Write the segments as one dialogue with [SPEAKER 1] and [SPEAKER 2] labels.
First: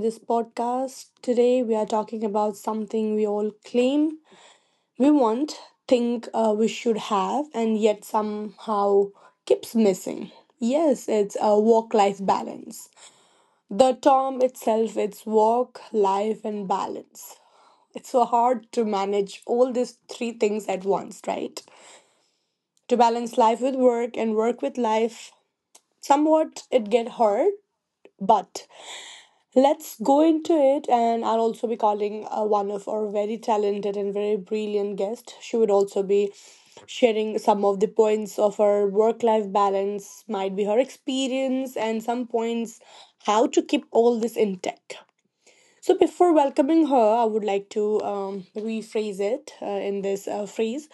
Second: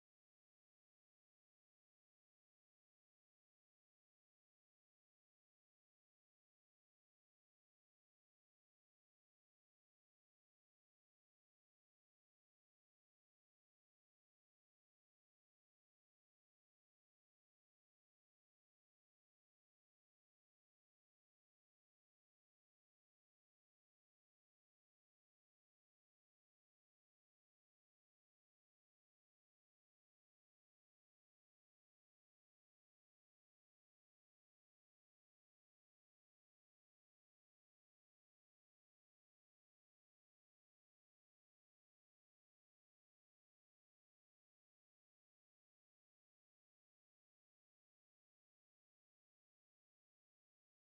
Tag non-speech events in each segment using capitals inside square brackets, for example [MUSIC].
[SPEAKER 1] this podcast. Today, we are talking about something we all claim we want, think we should have, and yet somehow keeps missing. Yes, it's a work life balance. The term itself it's work, life, and balance. It's so hard to manage all these three things at once, right? To balance life with work and work with life, somewhat it get hard, but let's go into it, and I'll also be calling one of our very talented and very brilliant guests. She would also be sharing some of the points of her work life balance, might be her experience, and some points how to keep all this intact. So, before welcoming her, I would like to rephrase it in this phrase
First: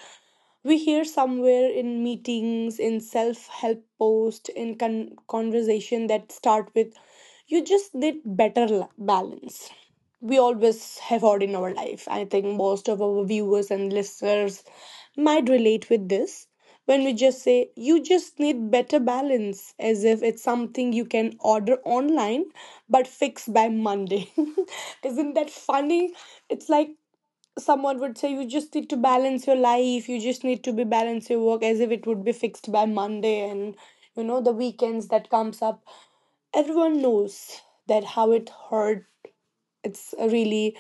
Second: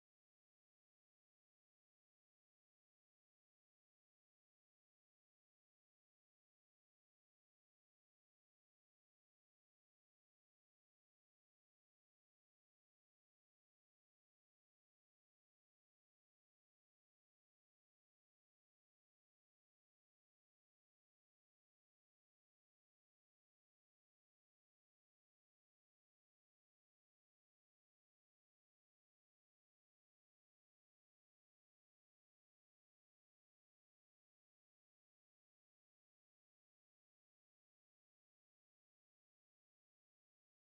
[SPEAKER 1] we hear somewhere in meetings in self-help post in conversation that start with, you just need better balance. We always have heard in our life. I think most of our viewers and listeners might relate with this when we just say you just need better balance, as if it's something you can order online but fix by Monday. [LAUGHS] Isn't that funny? It's like someone would say you just need to balance your life, you just need to be balance your work, as if it would be fixed by Monday. And you know the weekends that comes up, everyone knows that how it hurt. It's a really,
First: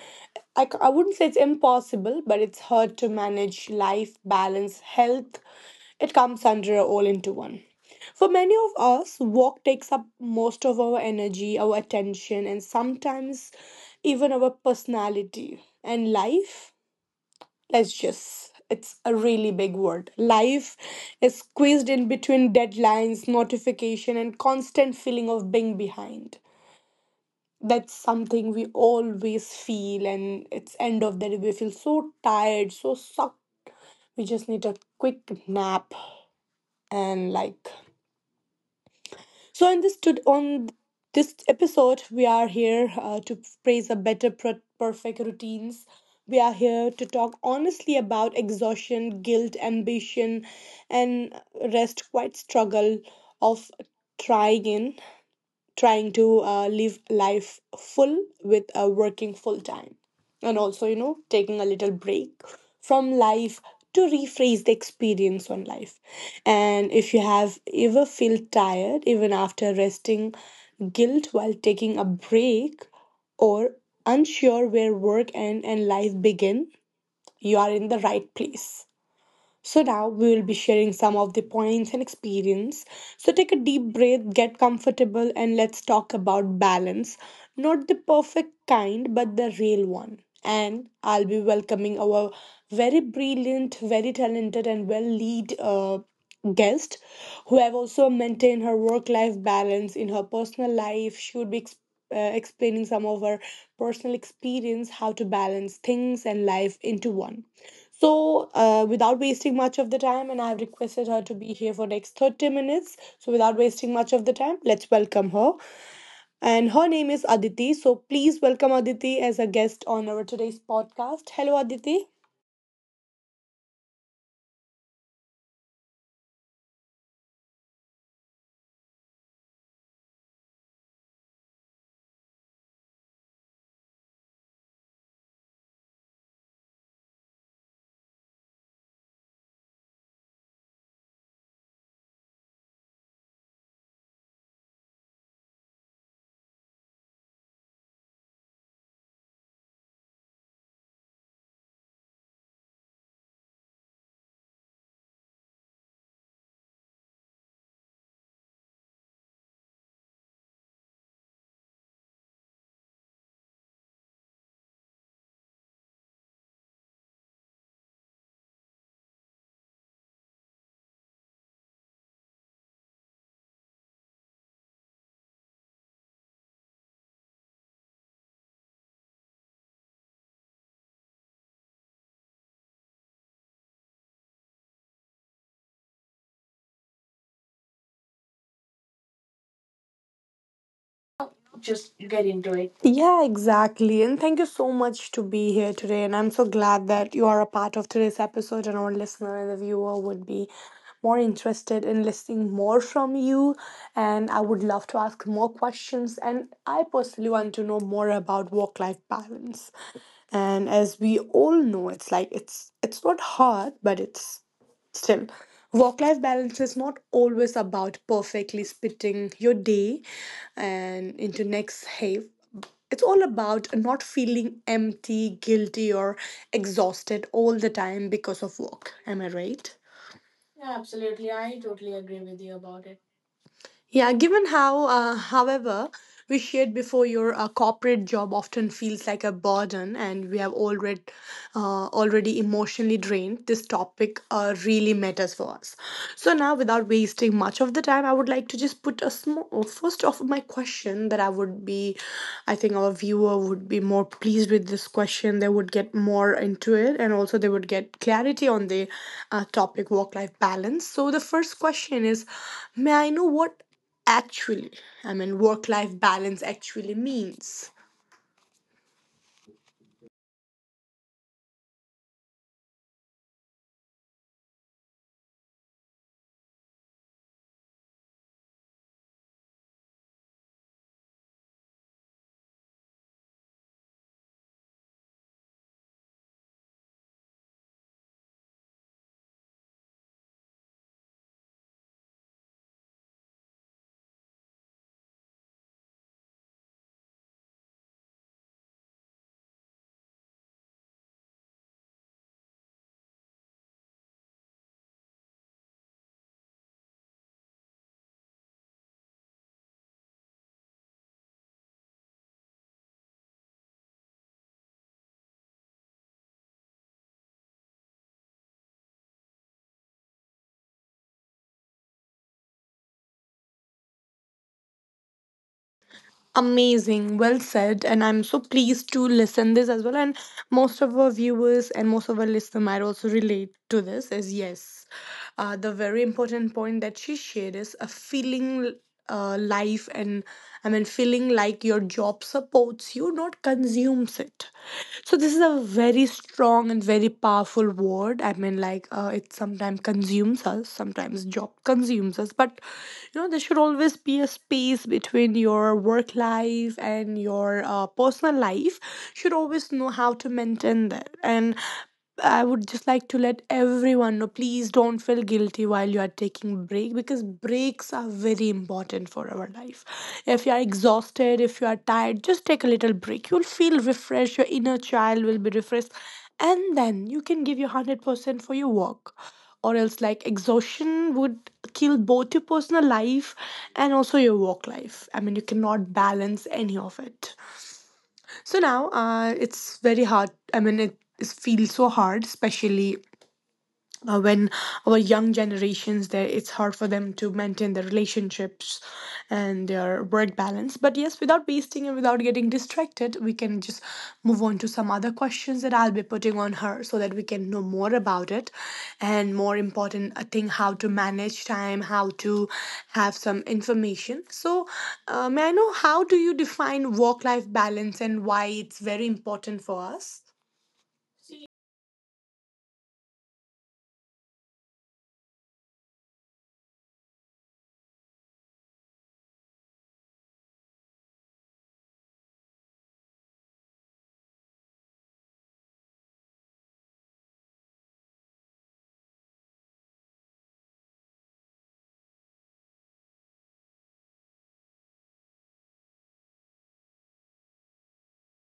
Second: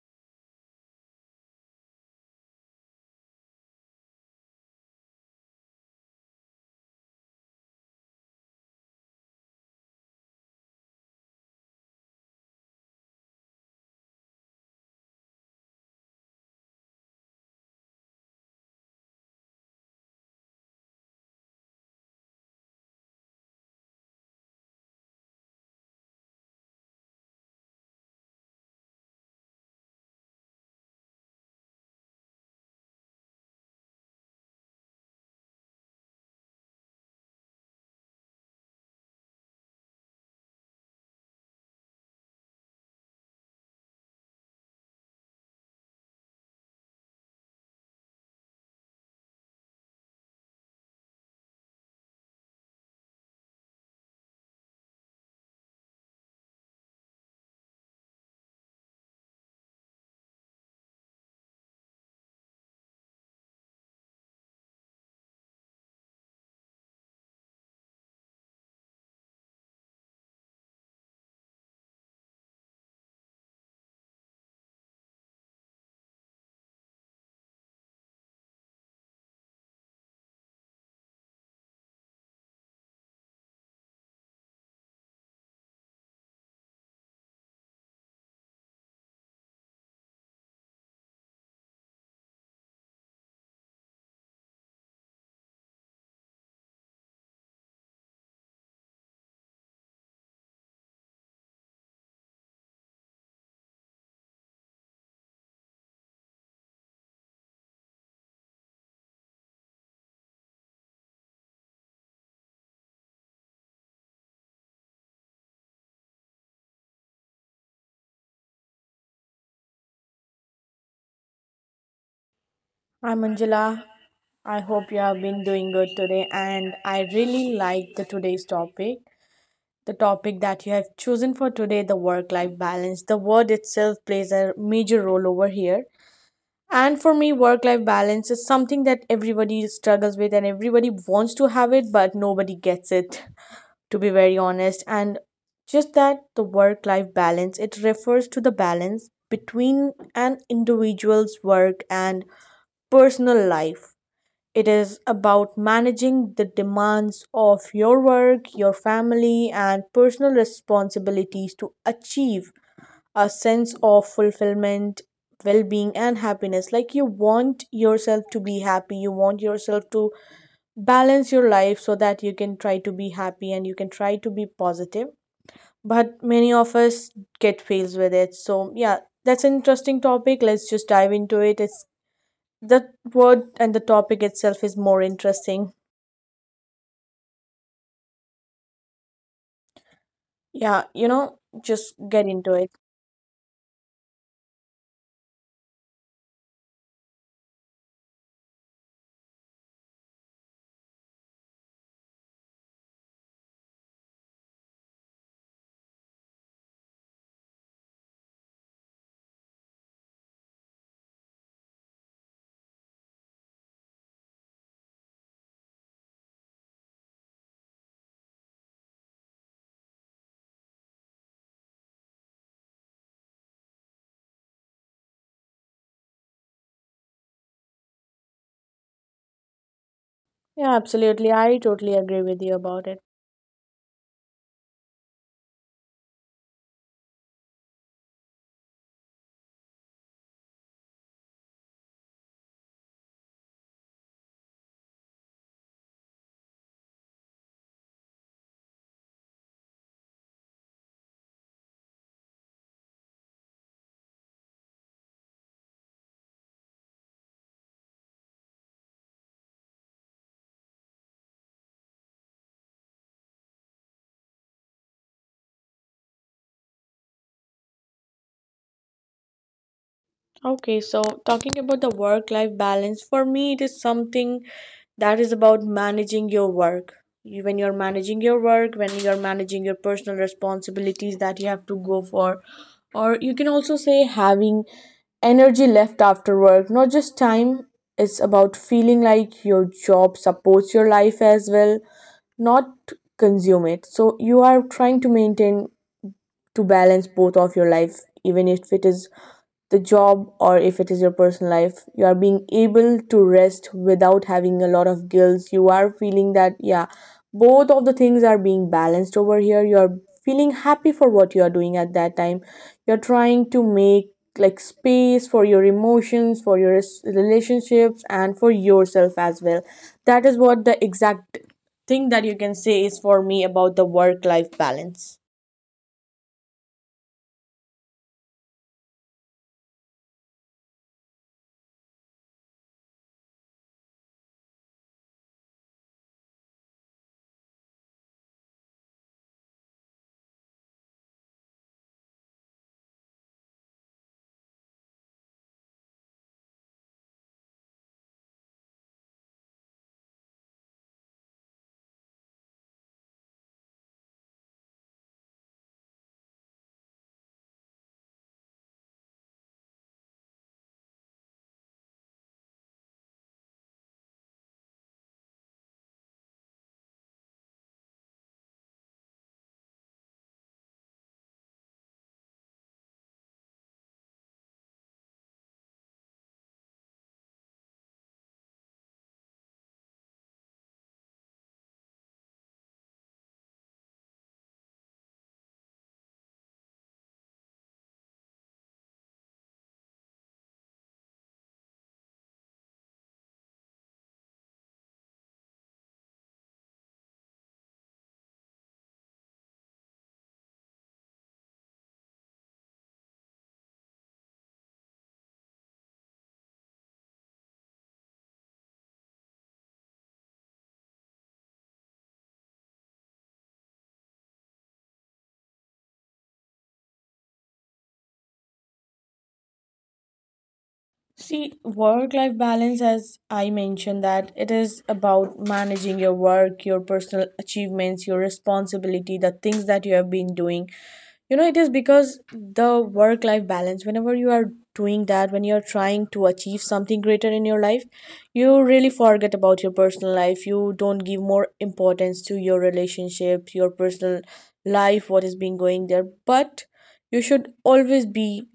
[SPEAKER 1] I wouldn't say it's impossible, but it's hard to manage life, balance, health. It comes under all into one. For many of us, work takes up most of our energy, our attention, and sometimes even our personality and life. Let's just, it's a really big word, life is squeezed in between deadlines, notification, and constant feeling of being behind. That's something we always feel, and it's end of the day we feel so tired, so sucked, we just need a quick nap. And like, so, in this on this episode, we are here to praise a better perfect routines. We are here to talk honestly about exhaustion, guilt, ambition, and rest. Quite struggle of trying in trying to live life full with working full time, and also you know taking a little break from life, to rephrase the experience on life. And if you have ever feel tired even after resting, guilt while taking a break, or unsure where work end and life begin, you are in the right place. So now we will be sharing some of the points and experience. So take a deep breath, get comfortable, and let's talk about balance. Not the perfect kind, but the real one. And I'll be welcoming our very brilliant, very talented, and well lead. Guest who have also maintained her work life balance in her personal life. She would be explaining some of her personal experience, how to balance things and life into one. So, without wasting much of the time, and I've requested her to be here for next 30 minutes. So, without wasting much of the time, let's welcome her. And her name is Aditi. So, please welcome Aditi as a guest on our today's podcast. Hello, Aditi.
[SPEAKER 2] I'm Angela. I hope you have been doing good today, and I really like the today's topic. The topic that you have chosen for today, the work-life balance. The word itself plays a major role over here. And for me, work-life balance is something that everybody struggles with and everybody wants to have it, but nobody gets it, [LAUGHS] to be very honest. And just that the work-life balance, it refers to the balance between an individual's work and personal life. It is about managing the demands of your work, your family, and personal responsibilities to achieve a sense of fulfillment, well being, and happiness. Like you want yourself to be happy, you want yourself to balance your life so that you can try to be happy and you can try to be positive. But many of us get fails with it. So, yeah, that's an interesting topic. Let's just dive into it. It's the word and the topic itself is more interesting. Yeah, just get into it.
[SPEAKER 1] Yeah, exactly. And thank you so much to be here today. And I'm so glad that you are a part of today's episode, and our listener and the viewer would be more interested in listening more from you. And I would love to ask more questions. And I personally want to know more about work-life balance. And as we all know, it's like it's not hard, but it's still, work life balance is not always about perfectly splitting your day and into next half. It's all about not feeling empty, guilty, or exhausted all the time because of work. Am I right?
[SPEAKER 2] Yeah, absolutely. I totally agree with you about it.
[SPEAKER 1] Yeah, given how, however, we shared before, your corporate job often feels like a burden, and we have already already emotionally drained. This topic really matters for us. So now, without wasting much of the time, I would like to just put a small first off my question that I would be, I think our viewer would be more pleased with this question. They would get more into it, and also they would get clarity on the topic work life balance. So the first question is, may I know what actually, I mean, work life balance actually means.
[SPEAKER 2] Okay, so talking about the work life balance, for me, it is something that is about managing your work. You, when you're managing your work, when you're managing your personal responsibilities that you have to go for, or you can also say having energy left after work, not just time. It's about feeling like your job supports your life as well, not consume it. So you are trying to maintain to balance both of your life, even if it is the job or if it is your personal life, you are being able to rest without having a lot of guilt. You are feeling that yeah, both of the things are being balanced over here. You are feeling happy for what you are doing at that time. You're trying to make like space for your emotions, for your relationships, and for yourself as well. That is what the exact thing that you can say is for me about the work life balance.
[SPEAKER 1] Amazing, well said, and I'm so pleased to listen this as well. And most of our viewers and most of our listeners might also relate to this. Is yes, the very important point that she shared is a feeling life, and I mean, feeling like your job supports you, not consumes it. So this is a very strong and very powerful word. I mean, like it sometimes consumes us, sometimes job consumes us. But you know, there should always be a space between your work life and your personal life. Should always know how to maintain that. And I would just like to let everyone know, please don't feel guilty while you are taking break, because breaks are very important for our life. If you are exhausted, if you are tired, just take a little break. You'll feel refreshed, your inner child will be refreshed, and then you can give your 100% for your work. Or else, like, exhaustion would kill both your personal life and also your work life. I mean, you cannot balance any of it. So now it's very hard. I mean, it feels so hard, especially when our young generations there, it's hard for them to maintain their relationships and their work balance. But yes, without wasting and without getting distracted, we can just move on to some other questions that I'll be putting on her, so that we can know more about it, and more important, I think, how to manage time, how to have some information. So may I know how do you define work life balance, and why it's very important for us?
[SPEAKER 2] See, work life balance, as I mentioned, that it is about managing your work, your personal achievements, your responsibility, the things that you have been doing. It is because the work life balance, whenever you are doing that, when you are trying to achieve something greater in your life, you really forget about your personal life. You don't give more importance to your relationships, your personal life, what is being going there. But you should always be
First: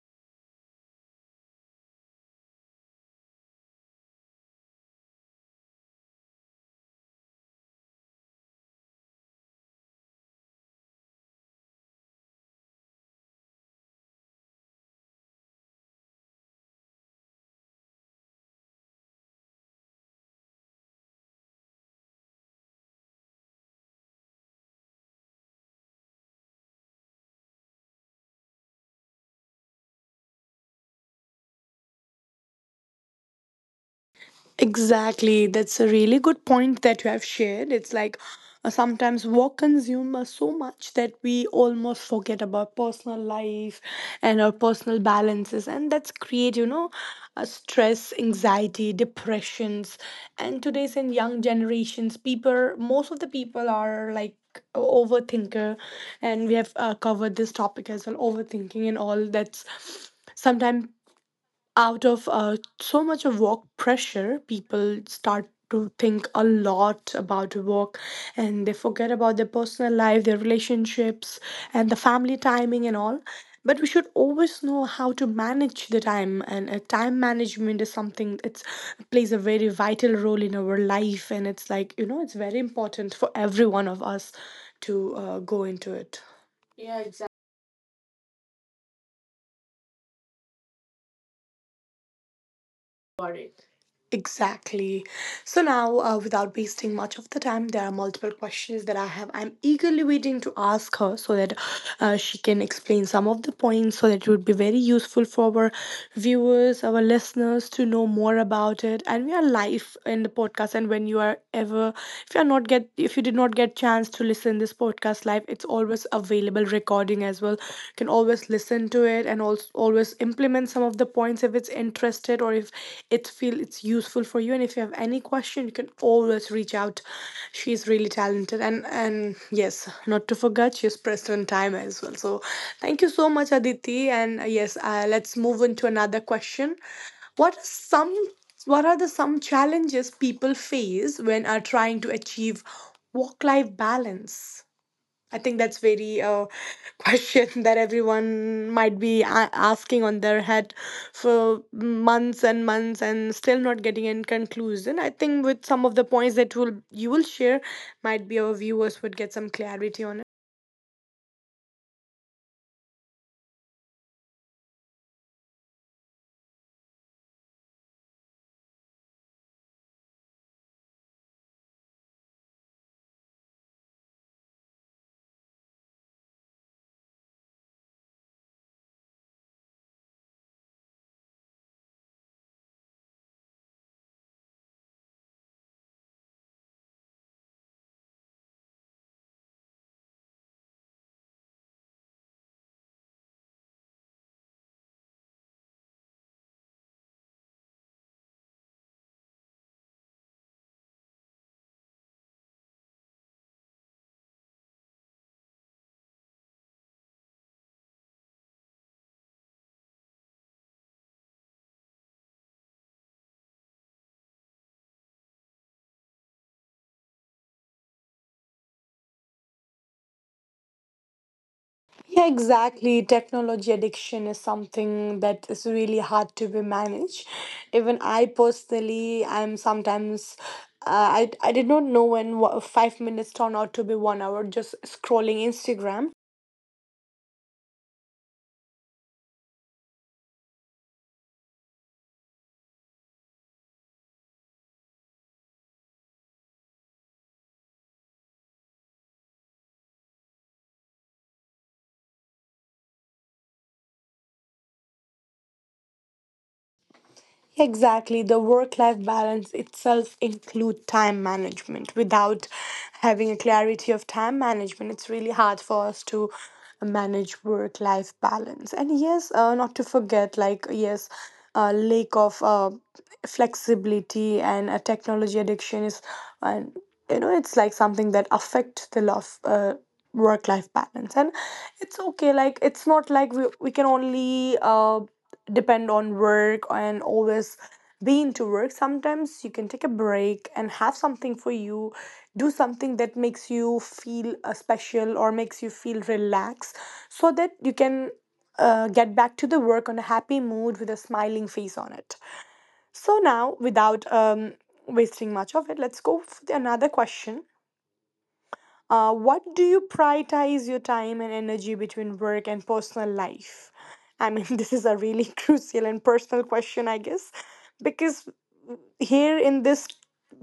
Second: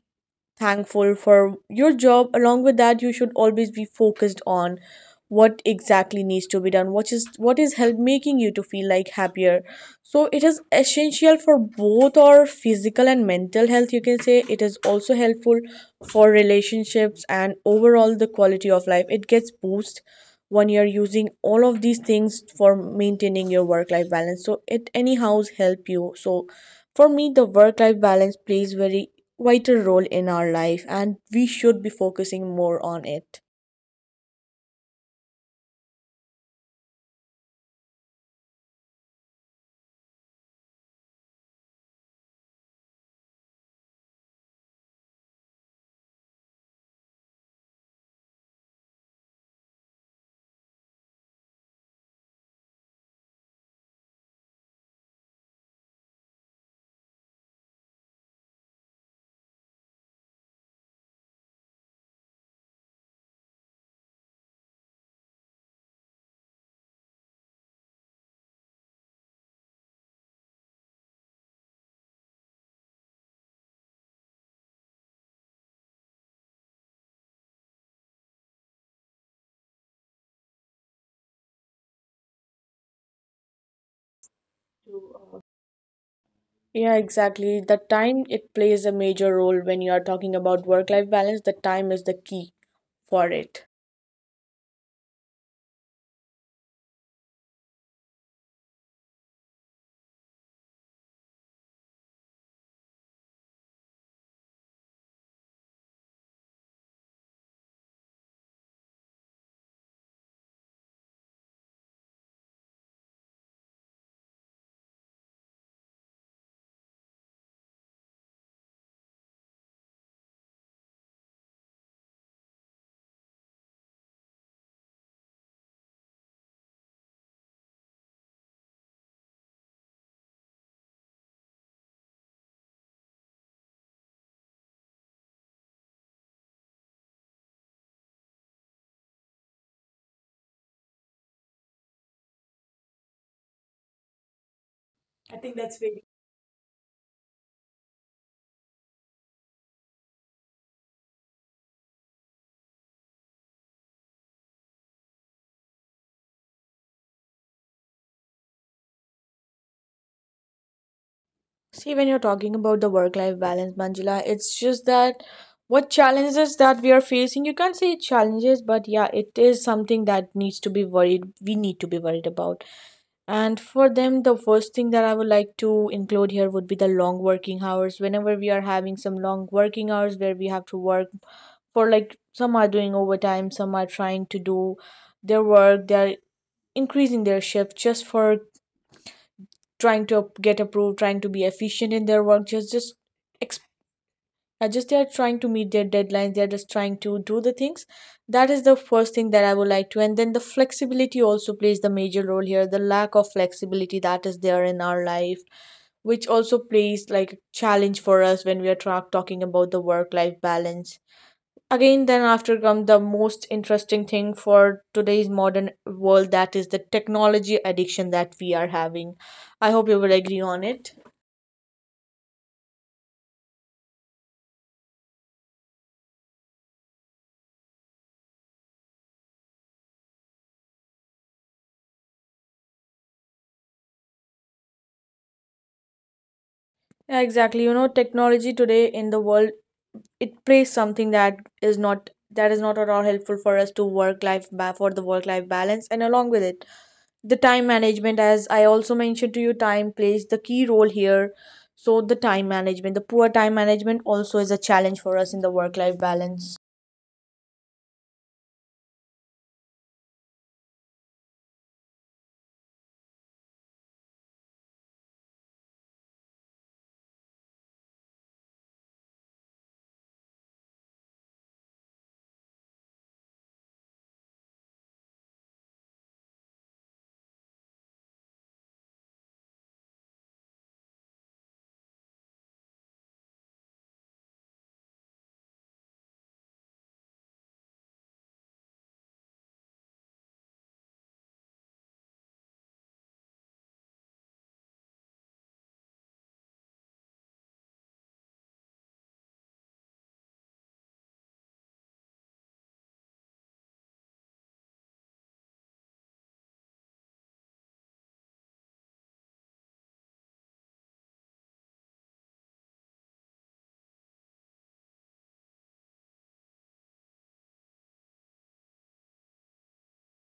[SPEAKER 2] thankful for your job. Along with that, you should always be focused on what exactly needs to be done, what is help making you to feel like happier. So it is essential for both our physical and mental health. You can say it is also helpful for relationships, and overall the quality of life it gets boost when you're using all of these things for maintaining your work life balance. So it anyhow help you. So for me, the work life balance plays very vital role in our life and we should be focusing more on it.
[SPEAKER 1] Exactly. That's a really good point that you have shared. It's like sometimes work consumes us so much that we almost forget about personal life and our personal balances. And that's create, you know, stress, anxiety, depressions. And today's in young generations, people, most of the people are like, overthinker, and we have covered this topic as well, overthinking and all. That's sometimes out of so much of work pressure, people start to think a lot about work, and they forget about their personal life, their relationships, and the family timing and all. But we should always know how to manage the time, and time management is something that plays a very vital role in our life, and it's like you know, it's very important for every one of us to go into it.
[SPEAKER 2] Yeah, exactly. The time it plays a major role when you are talking about work life balance, the time is the key for it.
[SPEAKER 1] Exactly. So now, without wasting much of the time, there are multiple questions that I have. I'm eagerly waiting to ask her, so that she can explain some of the points, so that it would be very useful for our viewers, our listeners to know more about it. And we are live in the podcast. And when you are ever, if you are not get, if you did not get chance to listen this podcast live, it's always available recording as well. You can always listen to it and also always implement some of the points if it's interested or if it feel it's useful for you. And if you have any question, you can always reach out. She's really talented, and yes, not to forget, she's pressed on time as well. So thank you so much, Aditi. And yes, let's move into another question. What are some what are the some challenges people face when are trying to achieve work life balance? I think that's very [LAUGHS] question that everyone might be asking on their head for months and months and still not getting any conclusion. I think with some of the points that will you will share, might be our viewers would get some clarity on it.
[SPEAKER 2] See, when you're talking about the work life balance, Manjula, it's just that what challenges that we are facing, you can't say challenges, but yeah, it is something that needs to be worried, we need to be worried about. And for them, the first thing that I would like to include here would be the long working hours. Whenever we are having some long working hours where we have to work for, like, some are doing overtime, some are trying to do their work, they're increasing their shift just for trying to get approved, trying to be efficient in their work, just they are trying to meet their deadlines, they are just trying to do the things. That is the first thing that I would like to. And then the flexibility also plays the major role here, the lack of flexibility that is there in our life, which also plays like a challenge for us when we are talking about the work life balance. Again, then after come the most interesting thing for today's modern world, that is the technology addiction that we are having. I hope you will agree on it.
[SPEAKER 1] Yeah, exactly. Technology addiction is something that is really hard to be managed. Even I personally, I'm sometimes. I did not know when 5 minutes turned out to be 1 hour just scrolling Instagram.
[SPEAKER 2] Yeah, exactly. Technology today in the world, it plays something that is not at all helpful for us to work life for the work life balance. And along with it, the time management, as I also mentioned to you, time plays the key role here. So the time management, the poor time management also is a challenge for us in the work life balance.
[SPEAKER 1] Exactly. The work life balance itself include time management. Without having a clarity of time management, it's really hard for us to manage work life balance. And yes, not to forget, like, yes, lack of flexibility and a technology addiction is, and you know, it's like something that affect the love, work life balance. And it's okay, like, it's not like we can only. Depend on work and always be into work. Sometimes you can take a break and have something for you, do something that makes you feel special, or makes you feel relaxed so that you can get back to the work on a happy mood with a smiling face on it. So now, without wasting much of it, let's go for the another question. What do you prioritize your time and energy between work and personal life? I mean, [LAUGHS] this is a really [LAUGHS] crucial and personal question, I guess, because here in this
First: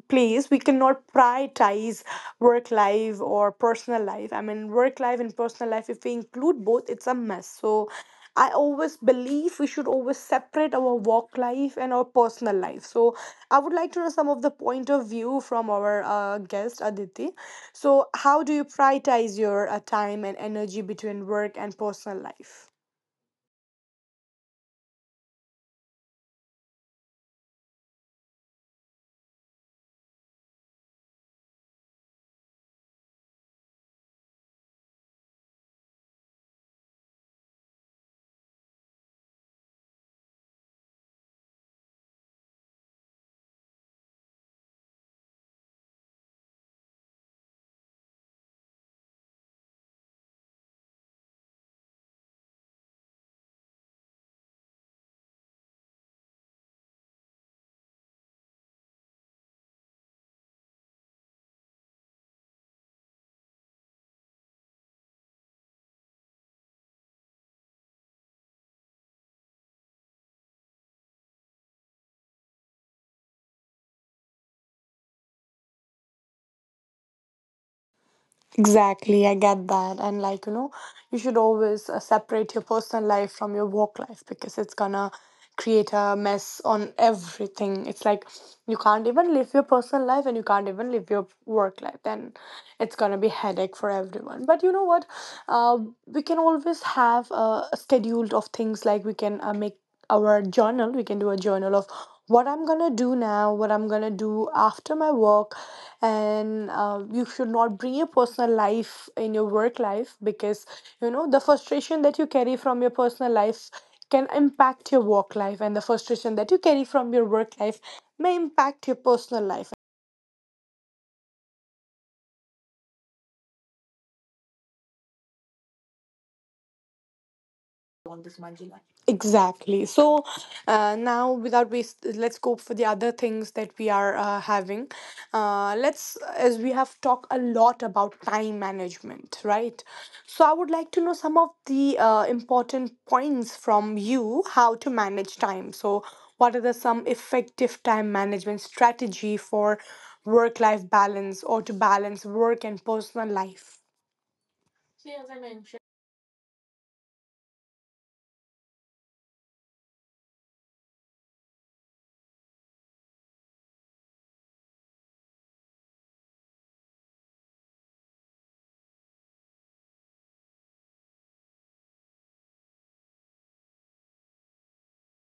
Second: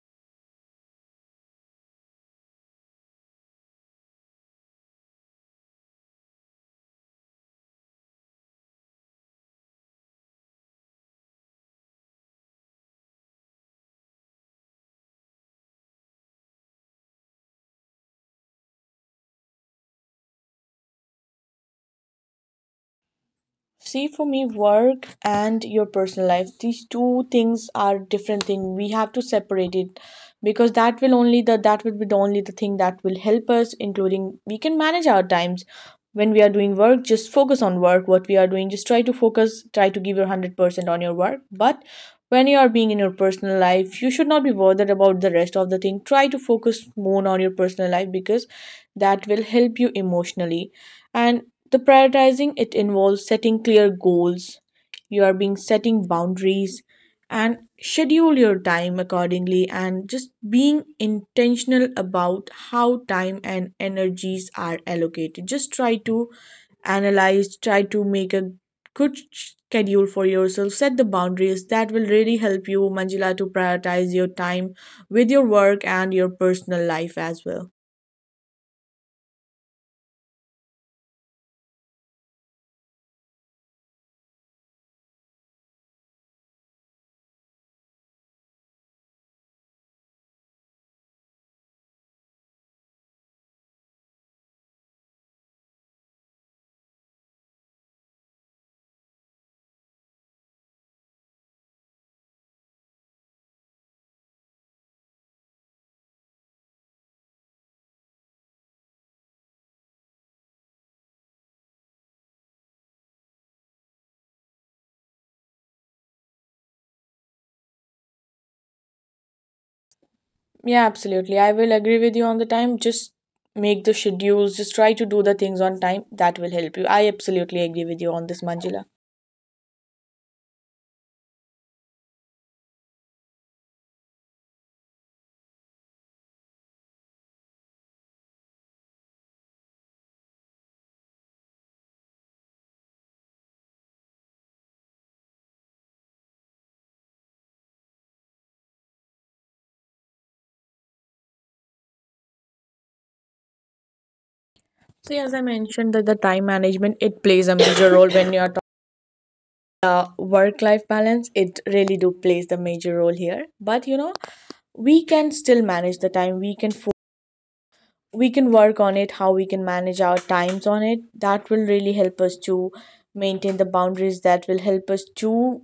[SPEAKER 1] place we cannot prioritize work life or personal life. I mean, work life and personal life, if we include both, it's a mess. So I always believe we should always separate our work life and our personal life. So I would like to know some of the point of view from our guest Aditi. So how do you prioritize your time and energy between work and personal life?
[SPEAKER 2] See, for me, work and your personal life, these two things are different thing. We have to separate it because that will be the only the thing that will help us, including we can manage our times. When we are doing work, just focus on work. What we are doing, just try to focus, try to give your 100% on your work. But when you are being in your personal life, you should not be bothered about the rest of the thing. Try to focus more on your personal life because that will help you emotionally. And the prioritizing it involves setting clear goals. You are being setting boundaries and schedule your time accordingly, and just being intentional about how time and energies are allocated. Just try to analyze, try to make a good schedule for yourself, set the boundaries that will really help you, Manjila, to prioritize your time with your work and your personal life as well.
[SPEAKER 1] Exactly, I get that. And like, you know, you should always separate your personal life from your work life because it's gonna create a mess on everything. It's like you can't even live your personal life and you can't even live your work life. Then it's gonna be headache for everyone. But you know what? Uh, we can always have a schedule of things. Like we can make our journal. We can do a journal of what I'm gonna do now, what I'm gonna do after my work, and you should not bring your personal life in your work life, because you know the frustration that you carry from your personal life can impact your work life, and the frustration that you carry from your work life may impact your personal life.
[SPEAKER 2] Yeah, absolutely. I will agree with you on the time. Just make the schedules, just try to do the things on time. That will help you. I absolutely agree with you on this, Manjula.
[SPEAKER 1] Exactly. So now, without waste, let's go for the other things that we are having. Let's, as we have talked a lot about time management, right? So I would like to know some of the important points from you, how to manage time. So what are the some effective time management strategy for work-life balance, or to balance work and personal life?
[SPEAKER 2] So, yeah, as I mentioned, that the time management it plays a major role when you are talking work life balance. It really do plays the major role here. But we can still manage the time. We can work on it how we can manage our times on it that will really help us to maintain the boundaries that will help us to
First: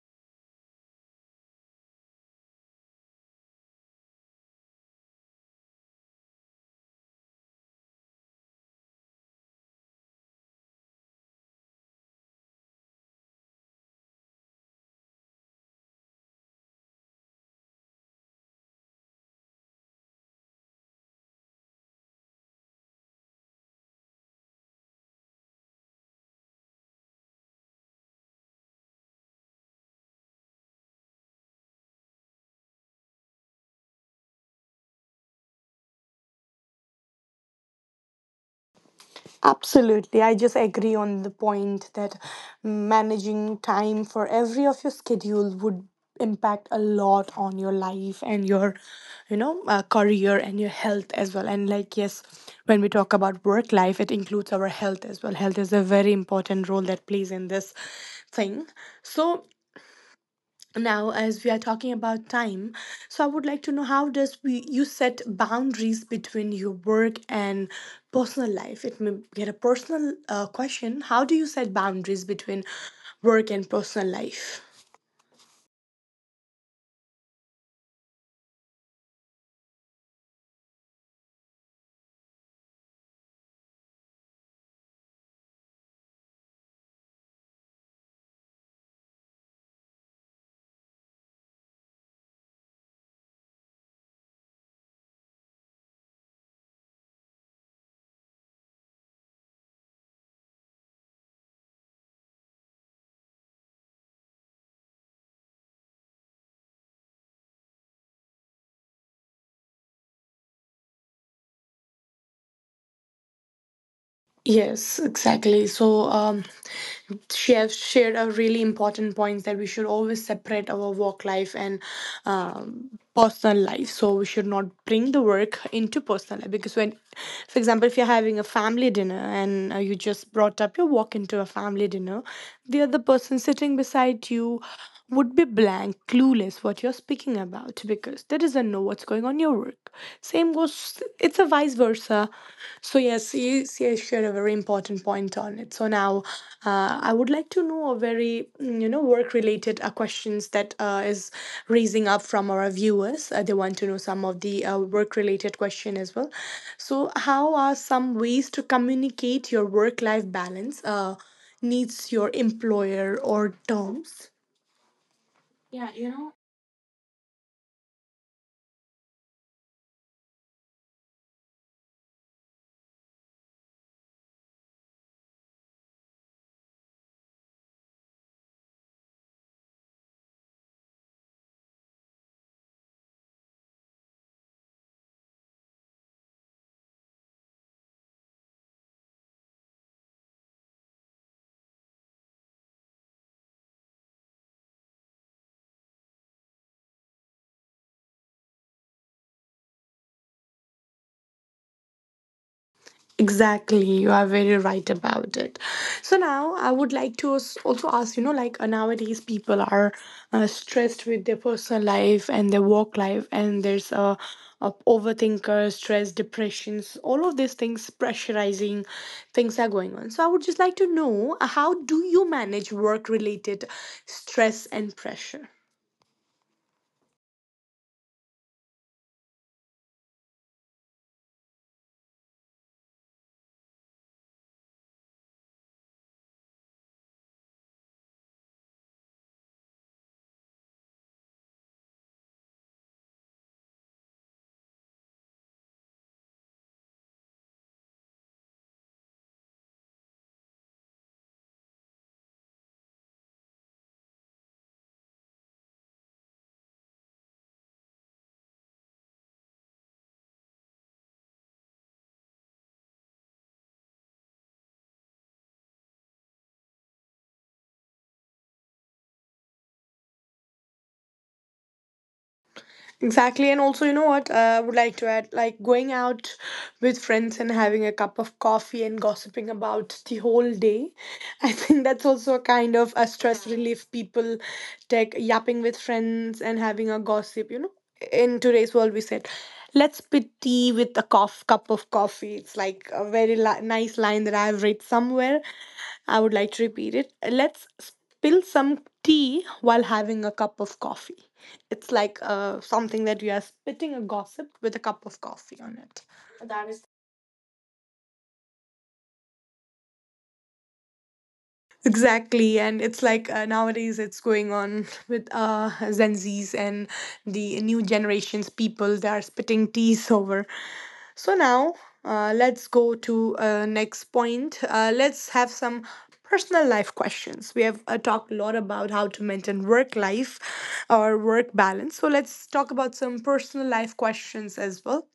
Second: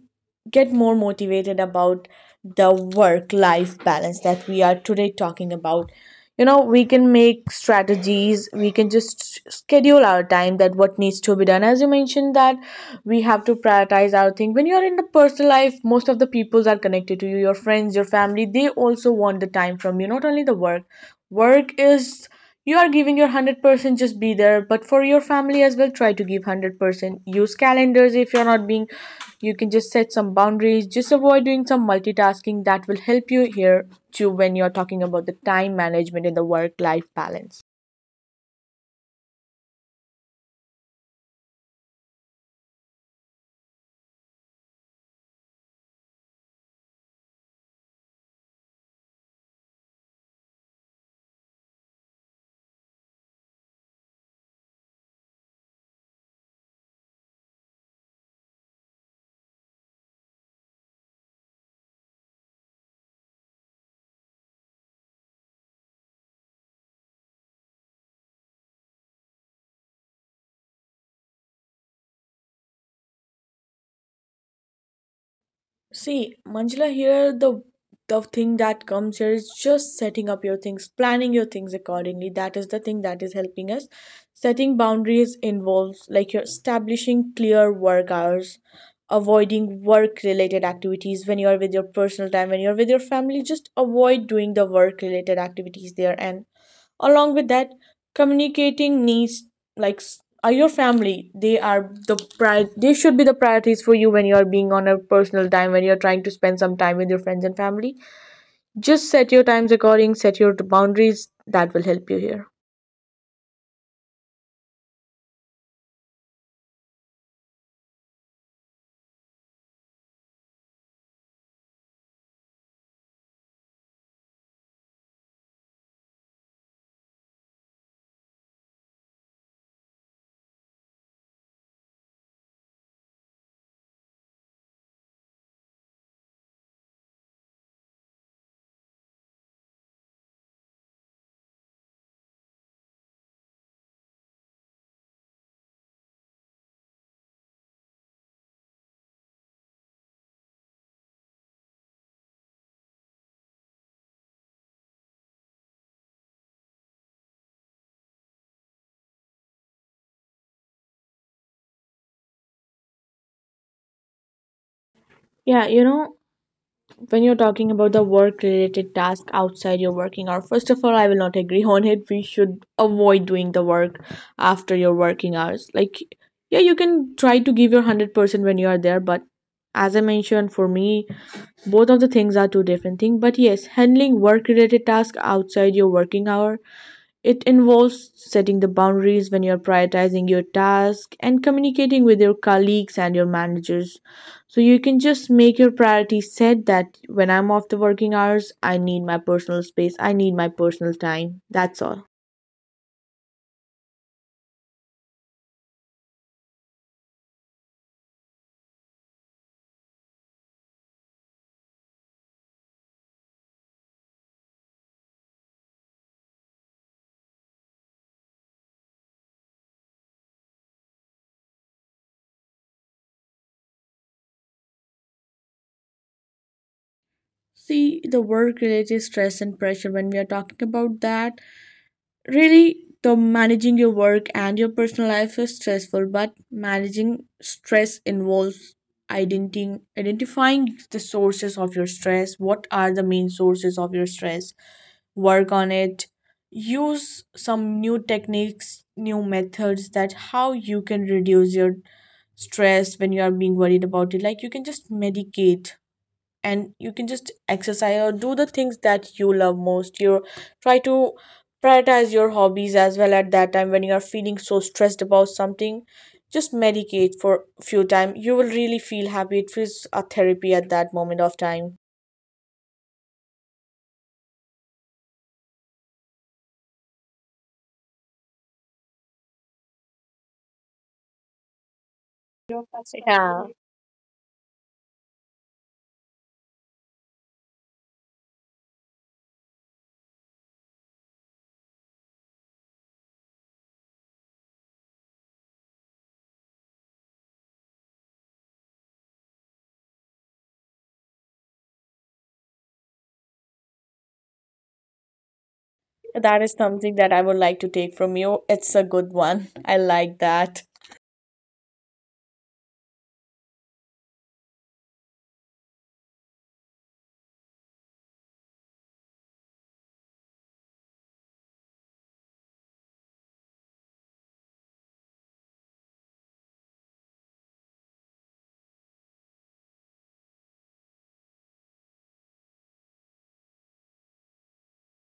[SPEAKER 2] get more motivated about the work life balance that we are today talking about. You know we can make strategies. We can just schedule our time that what needs to be done. As you mentioned that we have to prioritize our thing, when you're in the personal life, most of the peoples are connected to you, your friends, your family, they also want the time from you, not only the work. Work is, you are giving your 100%, just be there, but for your family as well, try to give 100%. Use calendars if you're not being. You can just set some boundaries, just avoid doing some multitasking. That will help you here too when you're talking about the time management in the work life balance.
[SPEAKER 1] Absolutely. I just agree on the point that managing time for every of your schedule would impact a lot on your life and your, you know, career and your health as well. And like, yes, when we talk about work life, it includes our health as well. Health is a very important role that plays in this thing. So now, as we are talking about time, so I would like to know, how does we you set boundaries between your work and personal life? It may get a personal question. How do you set boundaries between work and personal life?
[SPEAKER 2] See, Manjula, here the thing that comes here is just setting up your things, planning your things accordingly. That is the thing that is helping us. Setting boundaries involves like you're establishing clear work hours, avoiding work related activities when you're with your personal time, when you're with your family, just avoid doing the work related activities there, and along with that, communicating needs, like, are your family, they are they should be the priorities for you when you are being on a personal time, when you're trying to spend some time with your friends and family. Just set your times according, set your boundaries that will help you here.
[SPEAKER 1] Yes, exactly. So, she has shared a really important point that we should always separate our work life and um, personal life. So we should not bring the work into personal life, because when, for example, if you're having a family dinner and you just brought up your work into a family dinner, the other person sitting beside you would be blank, clueless what you're speaking about, because they doesn't know what's going on in your work. Same goes, it's a vice versa. So, yes, you shared a very important point on it. So now, I would like to know a very, you know, work related questions that is raising up from our viewers. They want to know some of the work related question as well. So, how are some ways to communicate your work life balance? Needs your employer or terms.
[SPEAKER 2] Yeah, when you're talking about the work related task outside your working hour, first of all, I will not agree on it. We should avoid doing the work after your working hours, like, yeah, you can try to give your 100% when you are there, but as I mentioned, for me, both of the things are two different things. But yes, handling work related tasks outside your working hour, it involves setting the boundaries when you're prioritizing your task, and communicating with your colleagues and your managers. So you can just make your priorities set that when I'm off the working hours, I need my personal space, I need my personal time. That's all.
[SPEAKER 1] Exactly, you are very right about it. So now I would like to also ask, you know, like, nowadays people are stressed with their personal life and their work life, and there's a overthinker, stress, depressions, all of these things, pressurizing things are going on. So I would just like to know how do you manage work-related stress and pressure?
[SPEAKER 2] See, the work related stress and pressure, when we are talking about that, really the managing your work and your personal life is stressful, but managing stress involves identifying the sources of your stress. What are the main sources of your stress? Work on it. Use some new techniques, new methods, that how you can reduce your stress when you are being worried about it. Like you can just medicate and you can just exercise or do the things that you love most. You try to prioritize your hobbies as well at that time when you are feeling so stressed about something. Just medicate for a few time, you will really feel happy. It feels a therapy at that moment of time.
[SPEAKER 1] Exactly, and also, you know what? I would like to add, like going out with friends and having a cup of coffee and gossiping about the whole day. [LAUGHS] I think that's also a kind of a stress. Yeah.
[SPEAKER 2] Yeah,
[SPEAKER 1] Relief. People take yapping with friends and having a gossip, you know. In today's world, we said, let's pit tea with a cough, cup of coffee. It's like a very nice line that I've read somewhere. I would like to repeat it. Let's spill some tea while having a cup of coffee. It's like something that you are spitting a gossip with a cup of coffee on it.
[SPEAKER 2] that is something that I would like to take from you. It's a good one, I like that.
[SPEAKER 1] Exactly, and it's like, nowadays it's going on with Gen Zs and the new generations people. They are spitting teas over. So now, let's go to next point. Let's have some personal life questions. We have talked a lot about how to maintain work life or work balance. So let's talk about some personal life questions as well.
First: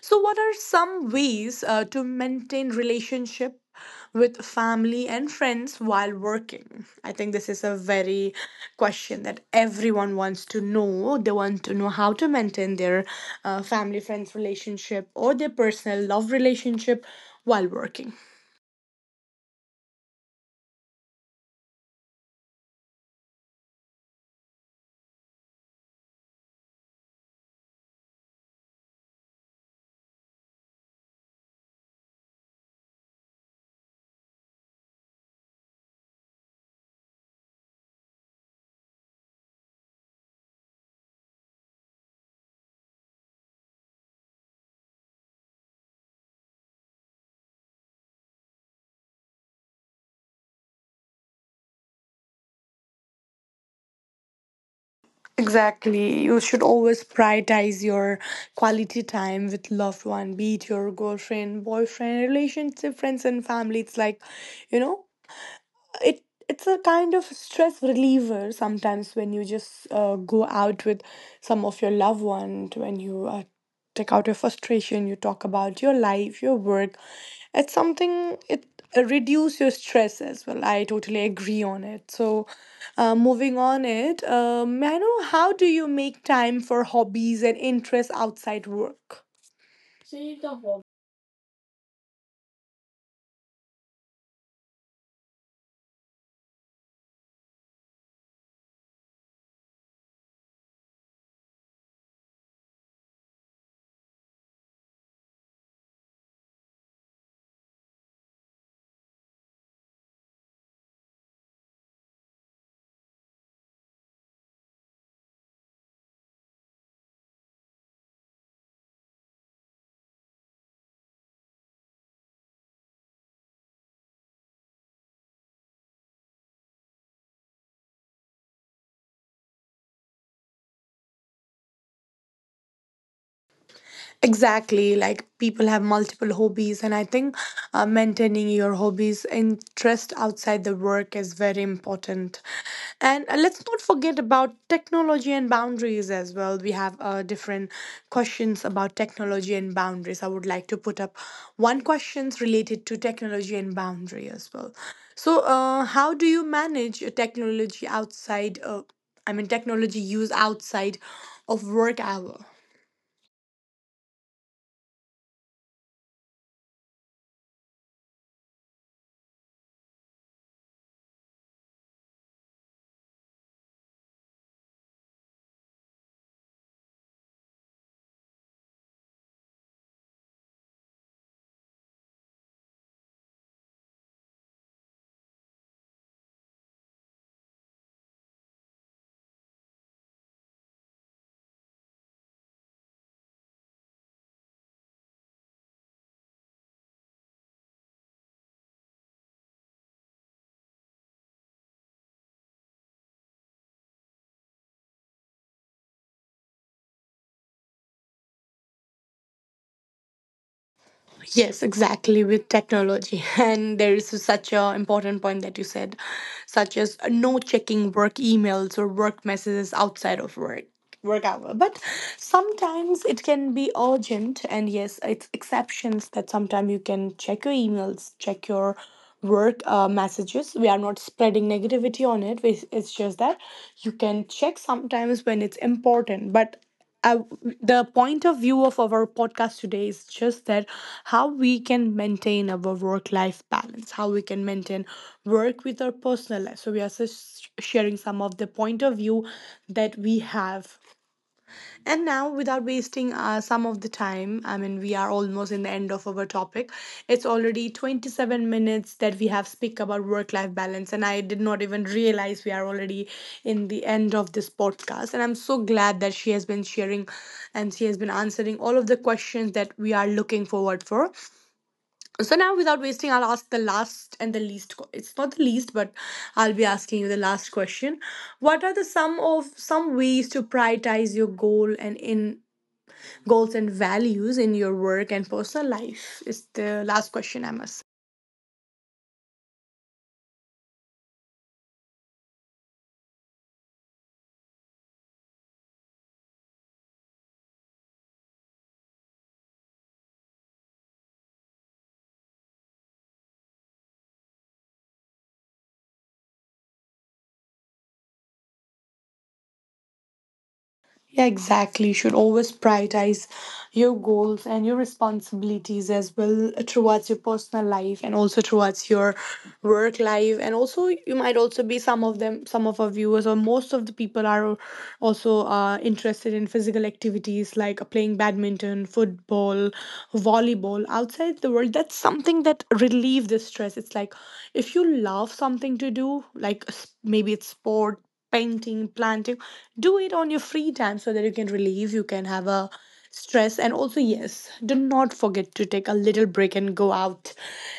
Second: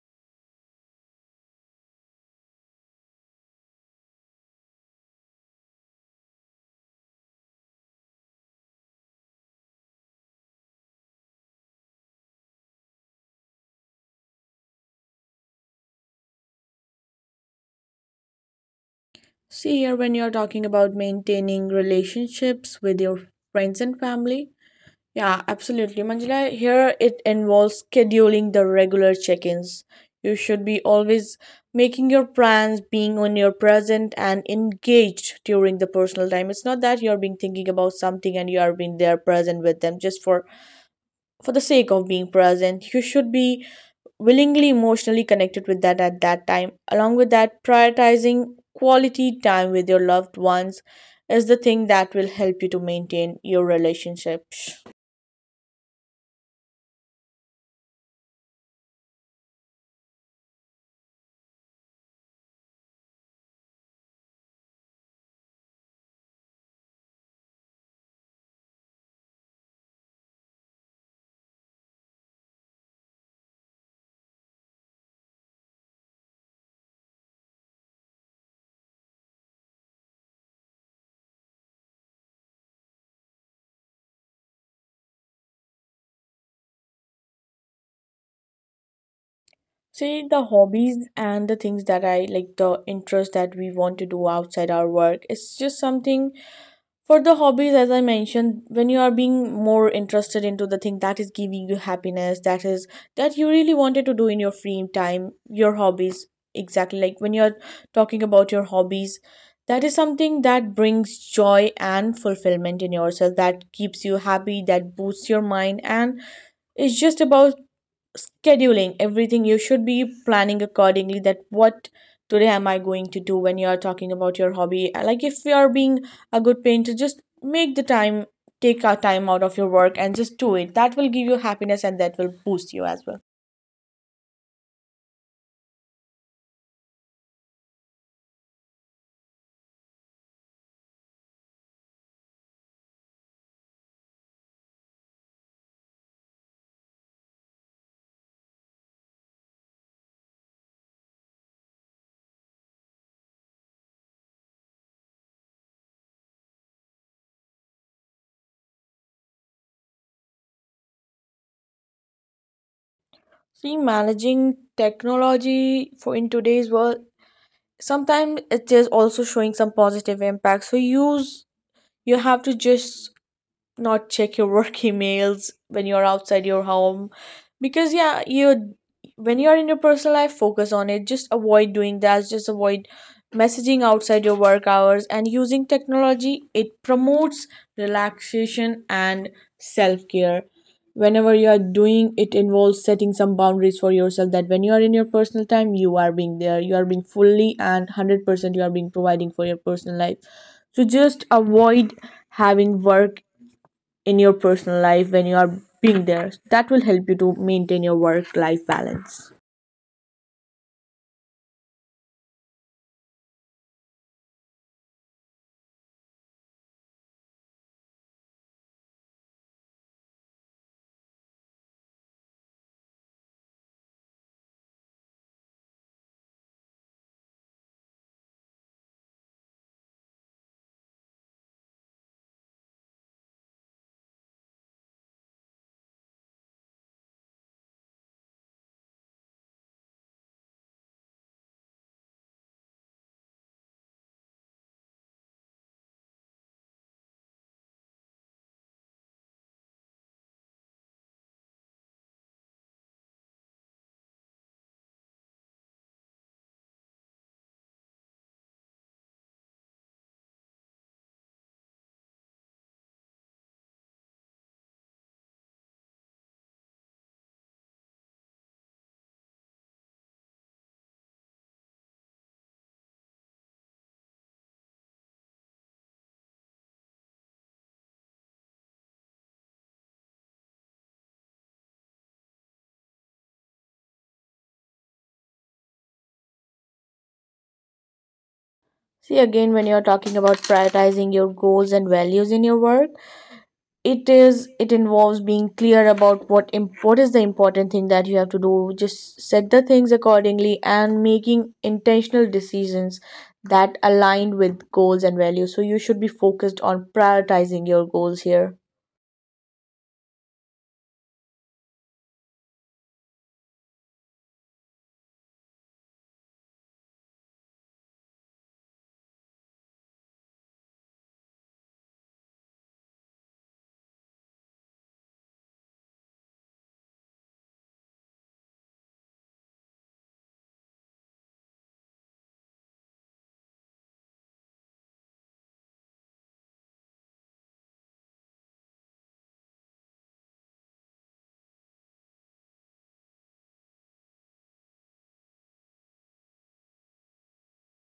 [SPEAKER 1] So, what are some ways to maintain relationship with family and friends while working? I think this is a very question that everyone wants to know. They want to know how to maintain their family friends relationship or their personal love relationship while working.
[SPEAKER 2] See here, when you're talking about maintaining relationships with your friends and family. Yeah, absolutely. Manjula, here it involves scheduling the regular check ins. You should be always making your plans, being on your present and engaged during the personal time. It's not that you're being thinking about something and you are being there present with them just for the sake of being present. You should be willingly emotionally connected with that at that time. Along with that, prioritizing quality time with your loved ones is the thing that will help you to maintain your relationships.
[SPEAKER 1] Exactly. You should always prioritize your quality time with loved one, be it your girlfriend, boyfriend, relationship, friends and family. It's like, you know, it's a kind of stress reliever sometimes when you just go out with some of your loved one, when you take out your frustration, you talk about your life, your work. It's something it reduce your stress as well. I totally agree on it. So moving on it, may I know, how do you make time for hobbies and interests outside work?
[SPEAKER 2] See the hobbies and the things that I like, the interest that we want to do outside our work. It's just something for the hobbies, as I mentioned, when you are being more interested into the thing that is giving you happiness, that is that you really wanted to do in your free time, your hobbies. Exactly, like when you're talking about your hobbies, that is something that brings joy and fulfillment in yourself, that keeps you happy, that boosts your mind. And it's just about scheduling everything. You should be planning accordingly that what today am I going to do. When you are talking about your hobby, like if you are being a good painter, just make the time, take a time out of your work and just do it. That will give you happiness and that will boost you as well.
[SPEAKER 1] Exactly, like people have multiple hobbies, and I think maintaining your hobbies interest outside the work is very important. And let's not forget about technology and boundaries as well. We have different questions about technology and boundaries. I would like to put up one questions related to technology and boundary as well. So, how do you manage technology outside? I mean, technology use outside of work hour.
[SPEAKER 2] See, managing technology for in today's world, sometimes it is also showing some positive impact. So use, you have to just not check your work [LAUGHS] emails when you're outside your home. Because yeah, you, when you're in your personal life, focus on it. Just avoid doing that, just avoid messaging outside your work hours and using technology. It promotes relaxation and self-care. Whenever you are doing, it involves setting some boundaries for yourself that when you are in your personal time, you are being there, you are being fully, and 100% you are being providing for your personal life. So just avoid having work in your personal life when you are being there. That will help you to maintain your work life balance.
[SPEAKER 1] Yes, exactly, with technology. [LAUGHS] And there is such a important point that you said, such as no checking work emails or work messages outside of work hour. But sometimes it can be urgent, and yes, it's exceptions that sometimes you can check your emails, check your work messages. We are not spreading negativity on it. It's just that you can check sometimes when it's important. But uh, the point of view of our podcast today is just that how we can maintain our work life balance, how we can maintain work with our personal life. So we are just sharing some of the point of view that we have. And now, without wasting some of the time, I mean, we are almost in the end of our topic. It's already 27 minutes that we have speak about work-life balance, and I did not even realize we are already in the end of this podcast. And I'm so glad that she has been sharing, and she has been answering all of the questions that we are looking forward for. So now, without wasting, I'll ask the last and the least. It's not the least, but I'll be asking you the last question. What are the some of some ways to prioritize your goal and in goals and values in your work and personal life? Is the last question, I must say.
[SPEAKER 2] See again, when you're talking about prioritizing your goals and values in your work, it involves being clear about what is the important thing that you have to do. Just set the things accordingly and making intentional decisions that align with goals and values. So you should be focused on prioritizing your goals here.
[SPEAKER 1] Yeah, exactly. You should always prioritize your goals and your responsibilities as well, towards your personal life and also towards your work life. And also, you might also be some of them, some of our viewers, or most of the people are also interested in physical activities like playing badminton, football, volleyball outside the world. That's something that relieve the stress. It's like, if you love something to do, like maybe it's sport, painting, planting. Do it on your free time so that you can relieve, you can have a stress. And also, yes, do not forget to take a little break and go out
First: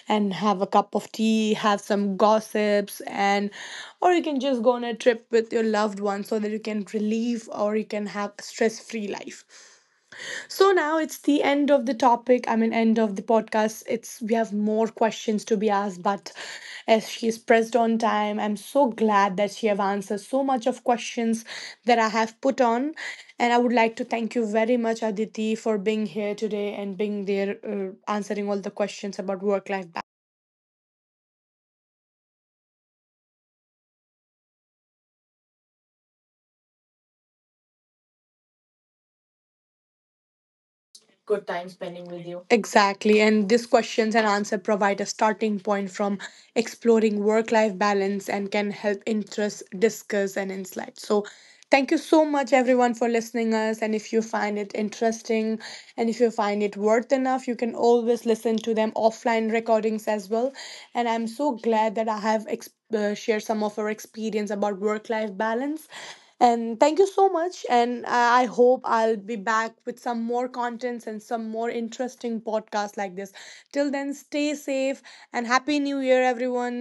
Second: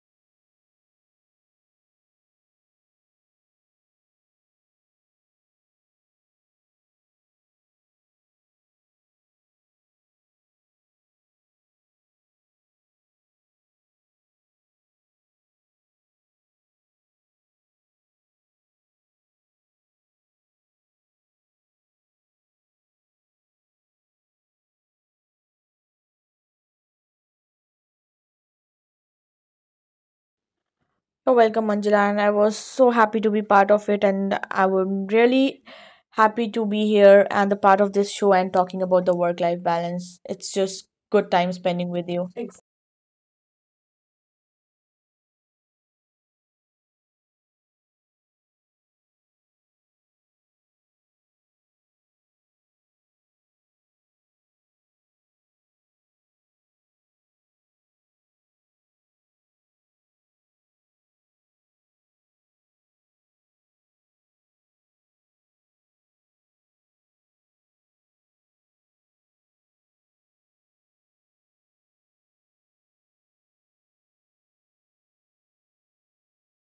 [SPEAKER 1] and have a cup of tea, have some gossips, and or you can just go on a trip with your loved one so that you can relieve or you can have a stress free life. So now it's the end of the topic. I mean, end of the podcast. It's we have more questions to be asked, but as she is pressed on time, I'm so glad that she have answered so much of questions that I have put on, and I would like to thank you very much, Aditi, for being here today and being there, answering all the questions about work life.
[SPEAKER 2] You're welcome, Manjula, and I was so happy to be part of it, and I'm really happy to be here and the part of this show and talking about the work-life balance. It's just good time spending with you.
[SPEAKER 1] Exactly. And these questions and answer provide a starting point from exploring work life balance and can help interest, discuss, and insight. So thank you so much everyone for listening us. And if you find it interesting and if you find it worth enough, you can always listen to them offline recordings as well. And I'm so glad that I have shared some of our experience about work life balance. And thank you so much. And I hope I'll be back with some more contents and some more interesting podcasts like this. Till then, stay safe, and Happy New Year, everyone.